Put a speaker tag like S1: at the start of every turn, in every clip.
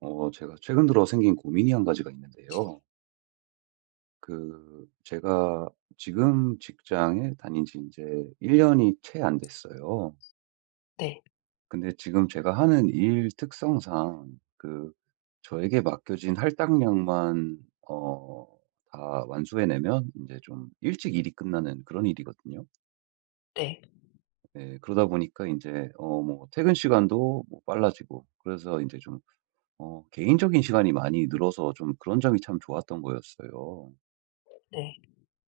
S1: 제가 최근 들어 생긴 고민이 한 가지가 있는데요. 제가 지금 직장에 다닌 지 이제 1년이 채 안 됐어요.
S2: 네.
S1: 근데 지금 제가 하는 일 특성상 그, 저에게 맡겨진 할당량만, 어, 다 완수해내면 이제 좀 일찍 일이 끝나는 그런 일이거든요.
S2: 네.
S1: 네, 그러다 보니까 이제 퇴근 시간도 뭐 빨라지고, 그래서 이제 좀 개인적인 시간이 많이 늘어서 좀 그런 점이 참 좋았던 거였어요.
S2: 네.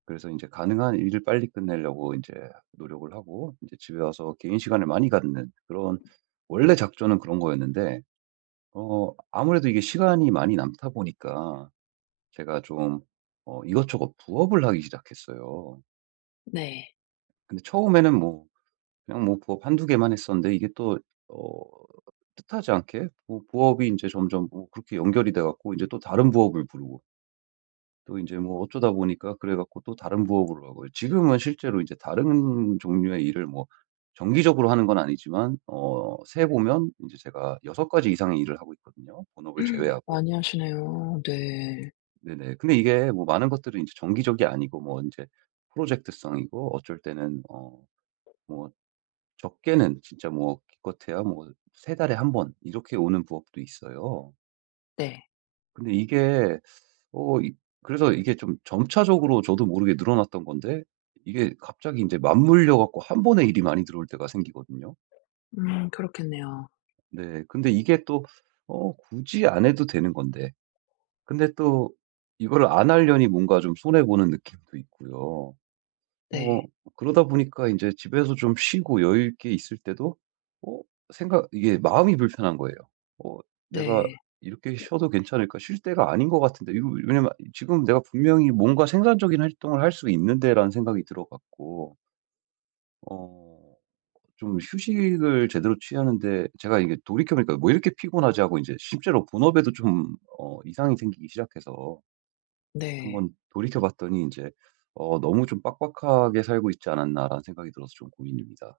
S1: 그래서 이제 가능한 일을 빨리 끝내려고 이제 노력을 하고 이제 집에 와서 개인 시간을 많이 갖는 그런 원래 작전은 그런 거였는데 아무래도 이게 시간이 많이 남다 보니까 제가 좀 이것저것 부업을 하기 시작했어요.
S2: 네.
S1: 근데 처음에는 뭐 그냥 뭐 부업 한두 개만 했었는데 이게 또 어 뜻하지 않게 뭐 부업이 이제 점점 뭐 그렇게 연결이 돼 갖고 이제 또 다른 부업을 부르고 또 이제 뭐 어쩌다 보니까 그래 갖고 또 다른 부업으로 가고요. 지금은 실제로 이제 다른 종류의 일을 뭐 정기적으로 하는 건 아니지만 세 보면 이제 제가 6 가지 이상의 일을 하고 있거든요, 본업을 제외하고.
S2: 많이 하시네요. 네.
S1: 네네. 근데 이게 뭐 많은 것들은 이제 정기적이 아니고 뭐 이제 프로젝트성이고 어쩔 때는 뭐 적게는 진짜 뭐 기껏해야 뭐 세 달에 한 번 이렇게 오는 부업도 있어요.
S2: 네.
S1: 근데 이게 어 이 그래서 이게 좀 점차적으로 저도 모르게 늘어났던 건데 이게 갑자기 이제 맞물려 갖고 한 번에 일이 많이 들어올 때가 생기거든요.
S2: 그렇겠네요.
S1: 네. 근데 이게 또 굳이 안 해도 되는 건데 근데 또 이거를 안 하려니 뭔가 좀 손해 보는 느낌도 있고요. 어
S2: 네.
S1: 그러다 보니까 이제 집에서 좀 쉬고 여유 있게 있을 때도 어 생각 이게 마음이 불편한 거예요. '어 내가
S2: 네.
S1: 이렇게 쉬어도 괜찮을까? 쉴 때가 아닌 것 같은데.' 이거 왜냐면 지금 내가 분명히 뭔가 생산적인 활동을 할 수 있는데라는 생각이 들어 갖고 어 좀 휴식을 제대로 취하는데 제가 이게 돌이켜 보니까 '왜 이렇게 피곤하지?' 하고 이제 실제로 본업에도 좀 이상이 생기기 시작해서
S2: 네.
S1: 한번 돌이켜 봤더니 이제 '너무 좀 빡빡하게 살고 있지 않았나.'라는 생각이 들어서 좀 고민입니다.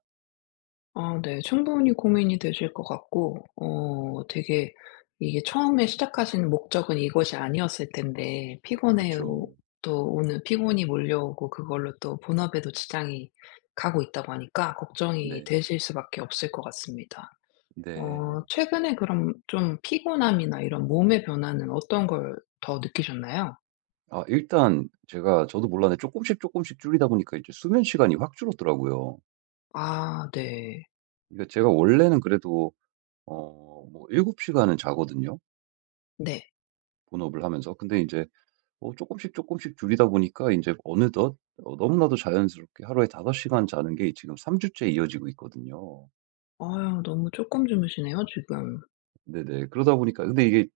S2: 아 네. 충분히 고민이 되실 것 같고, 되게 이게 처음에 시작하신 목적은 이것이 아니었을 텐데, 피곤해
S1: 그쵸.
S2: 또 오는 피곤이 몰려오고, 그걸로 또 본업에도 지장이 가고 있다고 하니까 걱정이
S1: 네.
S2: 되실 수밖에 없을 것 같습니다.
S1: 네.
S2: 최근에 그럼 좀 피곤함이나 이런 몸의 변화는 어떤 걸 더 느끼셨나요?
S1: 아 일단 제가 저도 몰랐는데 조금씩 조금씩 줄이다 보니까 이제 수면 시간이 확 줄었더라고요.
S2: 아 네.
S1: 그러니까 제가 원래는 그래도 7 시간은 자거든요,
S2: 네.
S1: 본업을 하면서. 근데 이제조금씩 조금씩 줄이다 보니까 이제 어느덧 너무나도 자연스럽게 하루에 5 시간 자는 게 지금 3 주째 이어지고 있거든요.
S2: 아유 너무 조금 주무시네요 지금.
S1: 네네. 그러다 보니까 근데 이게,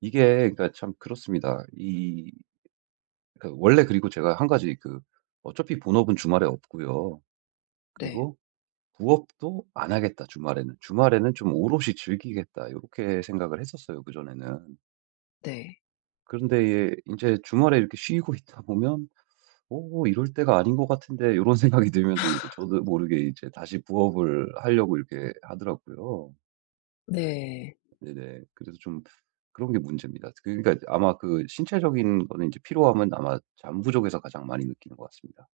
S1: 이게 그러니까 참 그렇습니다. 이 그러니까 원래 그리고 제가 한 가지 어차피 본업은 주말에 없고요.
S2: 네.
S1: 그리고 부업도 안 하겠다 주말에는. 주말에는 좀 오롯이 즐기겠다. 이렇게 생각을 했었어요 그전에는.
S2: 네.
S1: 그런데 예제 주말에 이렇게 쉬고 있다 보면 오 이럴 때가 아닌 것 같은데.' 이런 생각이 들면서 이제 저도 모르게 이제 다시 부업을 하려고 이렇게 하더라고요.
S2: 네.
S1: 네네. 그래서 좀 그런 게 문제입니다. 그러니까 아마 그 신체적인 거는 이제 피로함은 아마 잠 부족에서 가장 많이 느끼는 것 같습니다.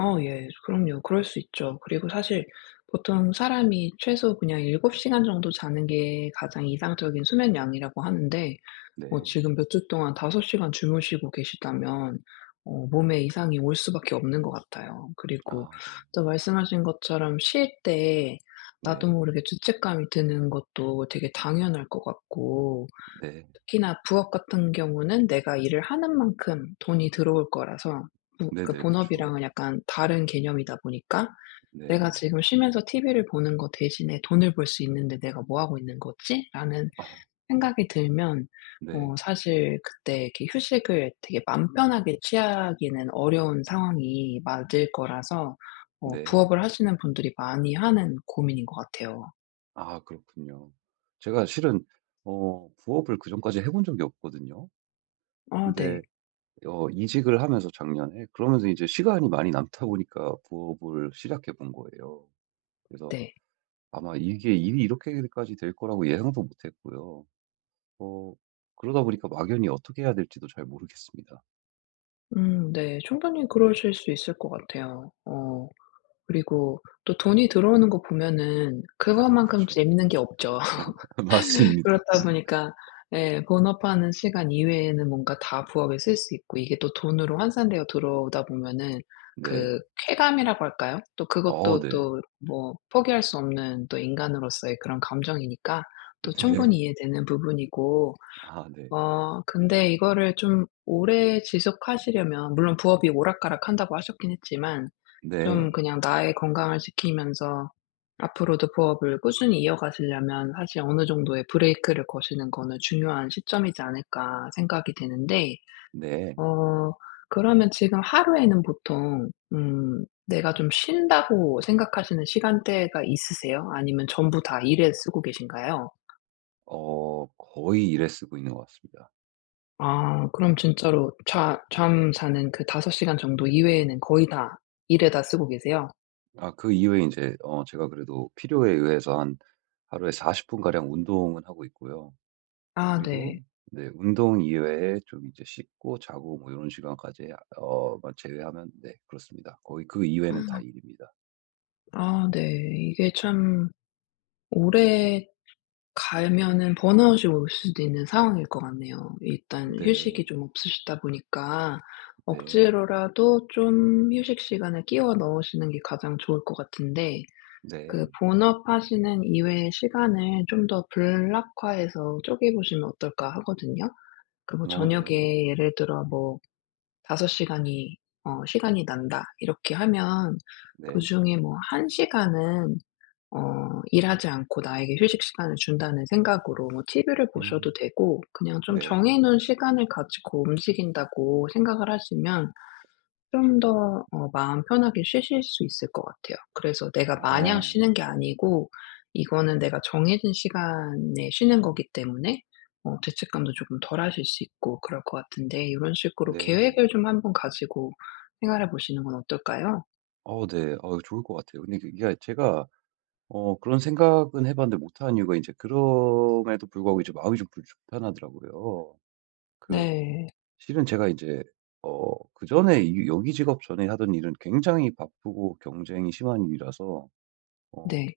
S2: 예. 그럼요. 그럴 수 있죠. 그리고 사실 보통 사람이 최소 그냥 7 시간 정도 자는 게 가장 이상적인 수면 양이라고 하는데,
S1: 네.
S2: 지금 몇 주 동안 5 시간 주무시고 계시다면 몸에 이상이 올 수밖에 없는 것 같아요. 그리고
S1: 아 네.
S2: 또 말씀하신 것처럼 쉴 때 나도
S1: 네.
S2: 모르게 죄책감이 드는 것도 되게 당연할 것 같고,
S1: 네.
S2: 특히나 부업 같은 경우는 내가 일을 하는 만큼 돈이 들어올 거라서, 부 그
S1: 네네. 그쵸.
S2: 본업이랑은 약간 다른 개념이다 보니까 '내가
S1: 네.
S2: 지금 쉬면서 TV를 보는 거 대신에 돈을 벌 수 있는데 내가 뭐 하고 있는 거지?'라는
S1: 아
S2: 생각이 들면,
S1: 네.
S2: 사실 그때 이렇게 휴식을 되게 맘 편하게 취하기는 어려운 상황이 맞을 거라서,
S1: 네.
S2: 부업을 하시는 분들이 많이 하는 고민인 것 같아요.
S1: 아 그렇군요. 제가 실은 부업을 그전까지 해본 적이 없거든요.
S2: 아
S1: 근데
S2: 네.
S1: 이직을 하면서 작년에 그러면서 이제 시간이 많이 남다 보니까 부업을 시작해 본 거예요. 그래서
S2: 네.
S1: 아마 이게 일이 이렇게까지 될 거라고 예상도 못 했고요. 어 그러다 보니까 막연히 어떻게 해야 될지도 잘 모르겠습니다.
S2: 네. 충분히 그러실 수 있을 것 같아요. 그리고 또 돈이 들어오는 거 보면은 그거만큼
S1: 그쵸.
S2: 재밌는 게 없죠.
S1: 맞습니다.
S2: 그렇다 보니까 예, 본업하는 시간 이외에는 뭔가 다 부업에 쓸 수 있고, 이게 또 돈으로 환산되어 들어오다 보면은
S1: 네.
S2: 그 쾌감이라고 할까요? 또
S1: 어
S2: 그것도
S1: 네.
S2: 또 뭐 포기할 수 없는 또 인간으로서의 그런 감정이니까 또
S1: 네.
S2: 충분히 이해되는 부분이고,
S1: 아 네.
S2: 근데 이거를 좀 오래 지속하시려면, 물론 부업이 오락가락한다고 하셨긴 했지만,
S1: 네.
S2: 좀 그냥 나의 건강을 지키면서 앞으로도 부업을 꾸준히 이어가시려면 사실 어느 정도의 브레이크를 거시는 거는 중요한 시점이지 않을까 생각이 되는데,
S1: 네.
S2: 어 그러면 지금 하루에는 보통 내가 좀 쉰다고 생각하시는 시간대가 있으세요? 아니면 전부 다 일에 쓰고 계신가요?
S1: 거의 일에 쓰고 있는 것 같습니다.
S2: 아 그럼 진짜로 좌 잠 자는 그 5 시간 정도 이외에는 거의 다 일에다 쓰고 계세요?
S1: 아 그 이후에 이제 제가 그래도 필요에 의해서 한 하루에 40 분가량 운동은 하고 있고요.
S2: 아
S1: 그리고
S2: 네.
S1: 네 운동 이외에 좀 이제 씻고 자고 뭐 이런 시간까지 제외하면 네 그렇습니다. 거의 그 이외는 다 일입니다.
S2: 아 네. 이게 참 오래 가면은 번아웃이 올 수도 있는 상황일 것 같네요. 일단
S1: 네.
S2: 휴식이 좀 없으시다 보니까
S1: 네.
S2: 억지로라도 좀 휴식 시간을 끼워 넣으시는 게 가장 좋을 것 같은데, 그
S1: 네.
S2: 본업하시는 이외의 시간을 좀 더 블락화해서 쪼개 보시면 어떨까 하거든요. 그 뭐
S1: 어 네.
S2: 저녁에 예를 들어 뭐 5 시간이 난다 이렇게 하면,
S1: 네.
S2: 그중에 뭐 1 시간은 어 일하지 않고 나에게 휴식 시간을 준다는 생각으로 뭐 TV를 보셔도
S1: 음
S2: 되고, 그냥 좀
S1: 네.
S2: 정해 놓은 시간을 가지고 움직인다고 생각을 하시면 좀 더 마음 편하게 쉬실 수 있을 것 같아요. 그래서 내가 마냥
S1: 어
S2: 쉬는 게 아니고 이거는 내가 정해진 시간에 쉬는 거기 때문에 죄책감도 조금 덜하실 수 있고 그럴 것 같은데, 요런 식으로
S1: 네.
S2: 계획을 좀 한번 가지고 생활해 보시는 건 어떨까요?
S1: 어 네. 어 좋을 것 같아요. 근데 그 이게 제가 그런 생각은 해 봤는데 못한 이유가 이제 그럼에도 불구하고 이제 마음이 좀 불 불편하더라고요. 그
S2: 네.
S1: 실은 제가 이제 그전에 이 여기 직업 전에 하던 일은 굉장히 바쁘고 경쟁이 심한 일이라서 어
S2: 네.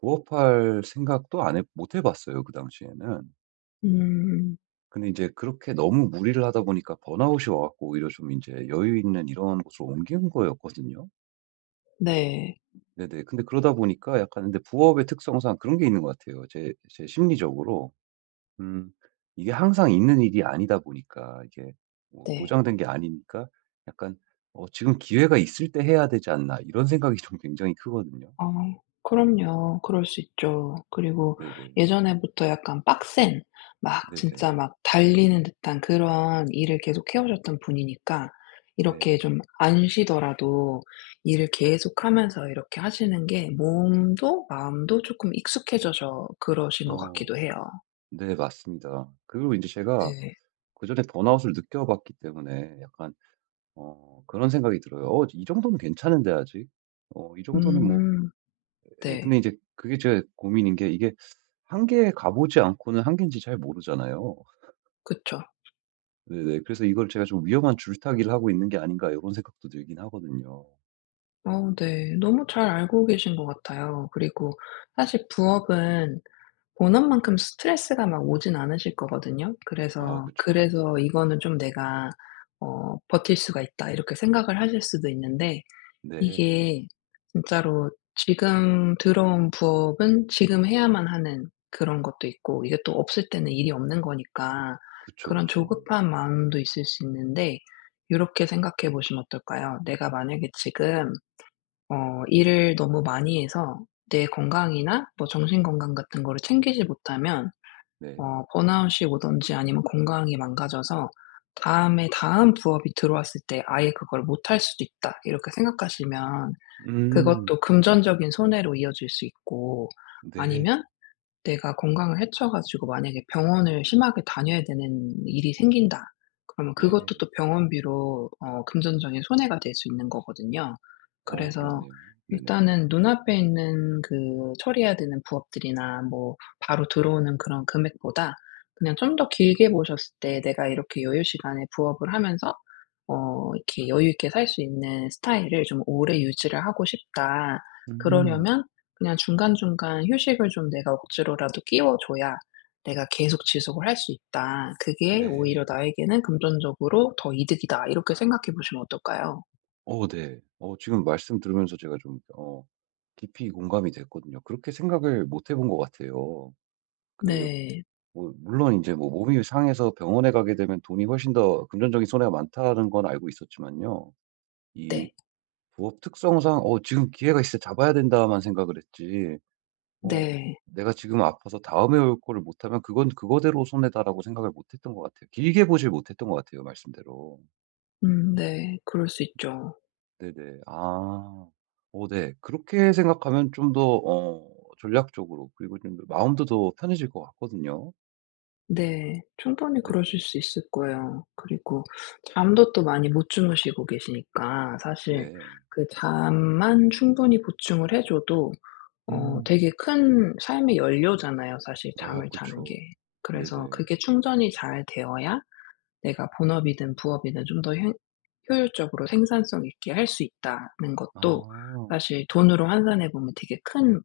S1: 부업할 생각도 안 해 못 해 봤어요, 그 당시에는.
S2: 음.
S1: 근데 이제 그렇게 너무 무리를 하다 보니까 번아웃이 와 갖고 오히려 좀 이제 여유 있는 이런 곳으로 옮긴 거였거든요.
S2: 네.
S1: 네네. 근데 그러다 보니까 약간 근데 부업의 특성상 그런 게 있는 것 같아요. 제 심리적으로 음 이게 항상 있는 일이 아니다 보니까 이게 뭐
S2: 네.
S1: 보장된 게 아니니까 약간 '어 지금 기회가 있을 때 해야 되지 않나.' 이런 생각이 좀 굉장히 크거든요.
S2: 아 그럼요. 그럴 수 있죠. 그리고
S1: 네네.
S2: 예전에부터 약간 빡센, 막 진짜
S1: 네네.
S2: 막 달리는 듯한 그런 일을 계속 해 오셨던 분이니까 이렇게
S1: 네.
S2: 좀 안 쉬더라도 일을 계속하면서 이렇게 하시는 게 몸도 마음도 조금 익숙해져서 그러신 것
S1: 어.
S2: 같기도 해요.
S1: 네 맞습니다. 그리고 이제 제가
S2: 네.
S1: 그전에 번아웃을 느껴봤기 때문에 약간 그런 생각이 들어요. '어 이 정도는 괜찮은데 아직. 어 이 정도는 뭐'
S2: 음
S1: 예
S2: 네.
S1: 근데 이제 그게 제 고민인 게 이게 한계에 가 보지 않고는 한계인지 잘 모르잖아요.
S2: 그쵸.
S1: 네네. 그래서 '이걸 제가 좀 위험한 줄타기를 하고 있는 게 아닌가.' 이런 생각도 들긴 하거든요.
S2: 어 네. 너무 잘 알고 계신 것 같아요. 그리고 사실 부업은 본업만큼 스트레스가 막 오진 않으실 거거든요.
S1: 아
S2: 그래서
S1: 그쵸.
S2: 그래서 '이거는 좀 내가 버틸 수가 있다.' 이렇게 생각을 하실 수도 있는데,
S1: 네.
S2: 이게 진짜로 지금 들어온 부업은 지금 해야만 하는 그런 것도 있고, 이게 또 없을 때는 일이 없는 거니까
S1: 그쵸,
S2: 그런
S1: 그쵸.
S2: 조급한 마음도 있을 수 있는데, 요렇게 생각해 보시면 어떨까요? '내가 만약에 지금 어 일을 너무 많이 해서 내 건강이나 뭐 정신 건강 같은 거를 챙기지 못하면
S1: 네.
S2: 번아웃이 오든지 아니면 건강이 망가져서 다음에 다음 부업이 들어왔을 때 아예 그걸 못할 수도 있다. 이렇게 생각하시면
S1: 음.
S2: 그것도 금전적인 손해로 이어질 수 있고,
S1: 네.
S2: 아니면 내가 건강을 해쳐 가지고 만약에 병원을 심하게 다녀야 되는 일이 생긴다. 그러면
S1: 네.
S2: 그것도 또 병원비로 금전적인 손해가 될 수 있는 거거든요.
S1: 어
S2: 그래서
S1: 그렇네요. 네네.
S2: 일단은 눈앞에 있는 그 처리해야 되는 부업들이나 뭐 바로 들어오는 그런 금액보다, 그냥 좀 더 길게 보셨을 때 내가 이렇게 여유 시간에 부업을 하면서 이렇게 여유 있게 살 수 있는 스타일을 좀 오래 유지를 하고 싶다.
S1: 음.
S2: 그러려면 그냥 중간중간 휴식을 좀 내가 억지로라도 끼워 줘야 내가 계속 지속을 할 수 있다. 그게
S1: 네.
S2: 오히려 나에게는 금전적으로 더 이득이다. 이렇게 생각해 보시면 어떨까요?
S1: 어 네. 어 지금 말씀 들으면서 제가 좀 깊이 공감이 됐거든요. 그렇게 생각을 못 해본 것 같아요. 그
S2: 네.
S1: 물론 이제 뭐 몸이 상해서 병원에 가게 되면 돈이 훨씬 더 금전적인 손해가 많다는 건 알고 있었지만요. 이
S2: 네.
S1: 부업 특성상 '어 지금 기회가 있어 잡아야 된다.'만 생각을 했지 어
S2: 네.
S1: '내가 지금 아파서 다음에 올 거를 못하면 그건 그거대로 손해다.'라고 생각을 못 했던 것 같아요. 길게 보질 못했던 것 같아요 말씀대로.
S2: 네. 그럴 수 있죠.
S1: 네네. 아. 어 네. 그렇게 생각하면 좀 더 전략적으로 그리고 좀더 마음도 더 편해질 것 같거든요.
S2: 네. 충분히
S1: 네.
S2: 그러실 수 있을 거예요. 그리고 잠도 또 많이 못 주무시고 계시니까 사실
S1: 네.
S2: 그 잠만 충분히 보충을 해 줘도,
S1: 음.
S2: 되게 큰 삶의 연료잖아요 사실
S1: 아
S2: 잠을 자는 게.
S1: 그쵸.
S2: 그래서
S1: 네네.
S2: 그게 충전이 잘 되어야 내가 본업이든 부업이든 좀 더 효율적으로 생산성 있게 할 수 있다는 것도
S1: 아.
S2: 사실 돈으로 환산해 보면 되게 큰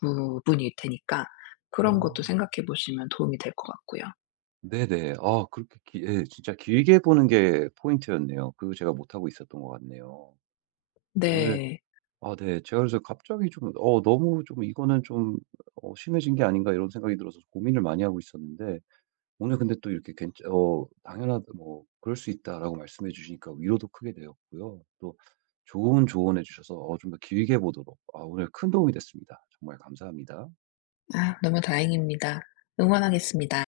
S2: 부분일 테니까, 그런
S1: 어.
S2: 것도 생각해 보시면 도움이 될 것 같고요.
S1: 네네. 아 그렇게 기 예 진짜 길게 보는 게 포인트였네요. 그거 제가 못하고 있었던 것 같네요. 오늘
S2: 네.
S1: 아 네 제가 그래서 갑자기 좀 너무 좀 '이거는 좀 심해진 게 아닌가.' 이런 생각이 들어서 고민을 많이 하고 있었는데 오늘 근데 또 이렇게 괜찮 어 당연하다 뭐 "그럴 수 있다."라고 말씀해 주시니까 위로도 크게 되었고요. 또 좋은 조언해 주셔서 좀 더 길게 보도록 아 오늘 큰 도움이 됐습니다. 정말 감사합니다.
S2: 아 너무 다행입니다. 응원하겠습니다.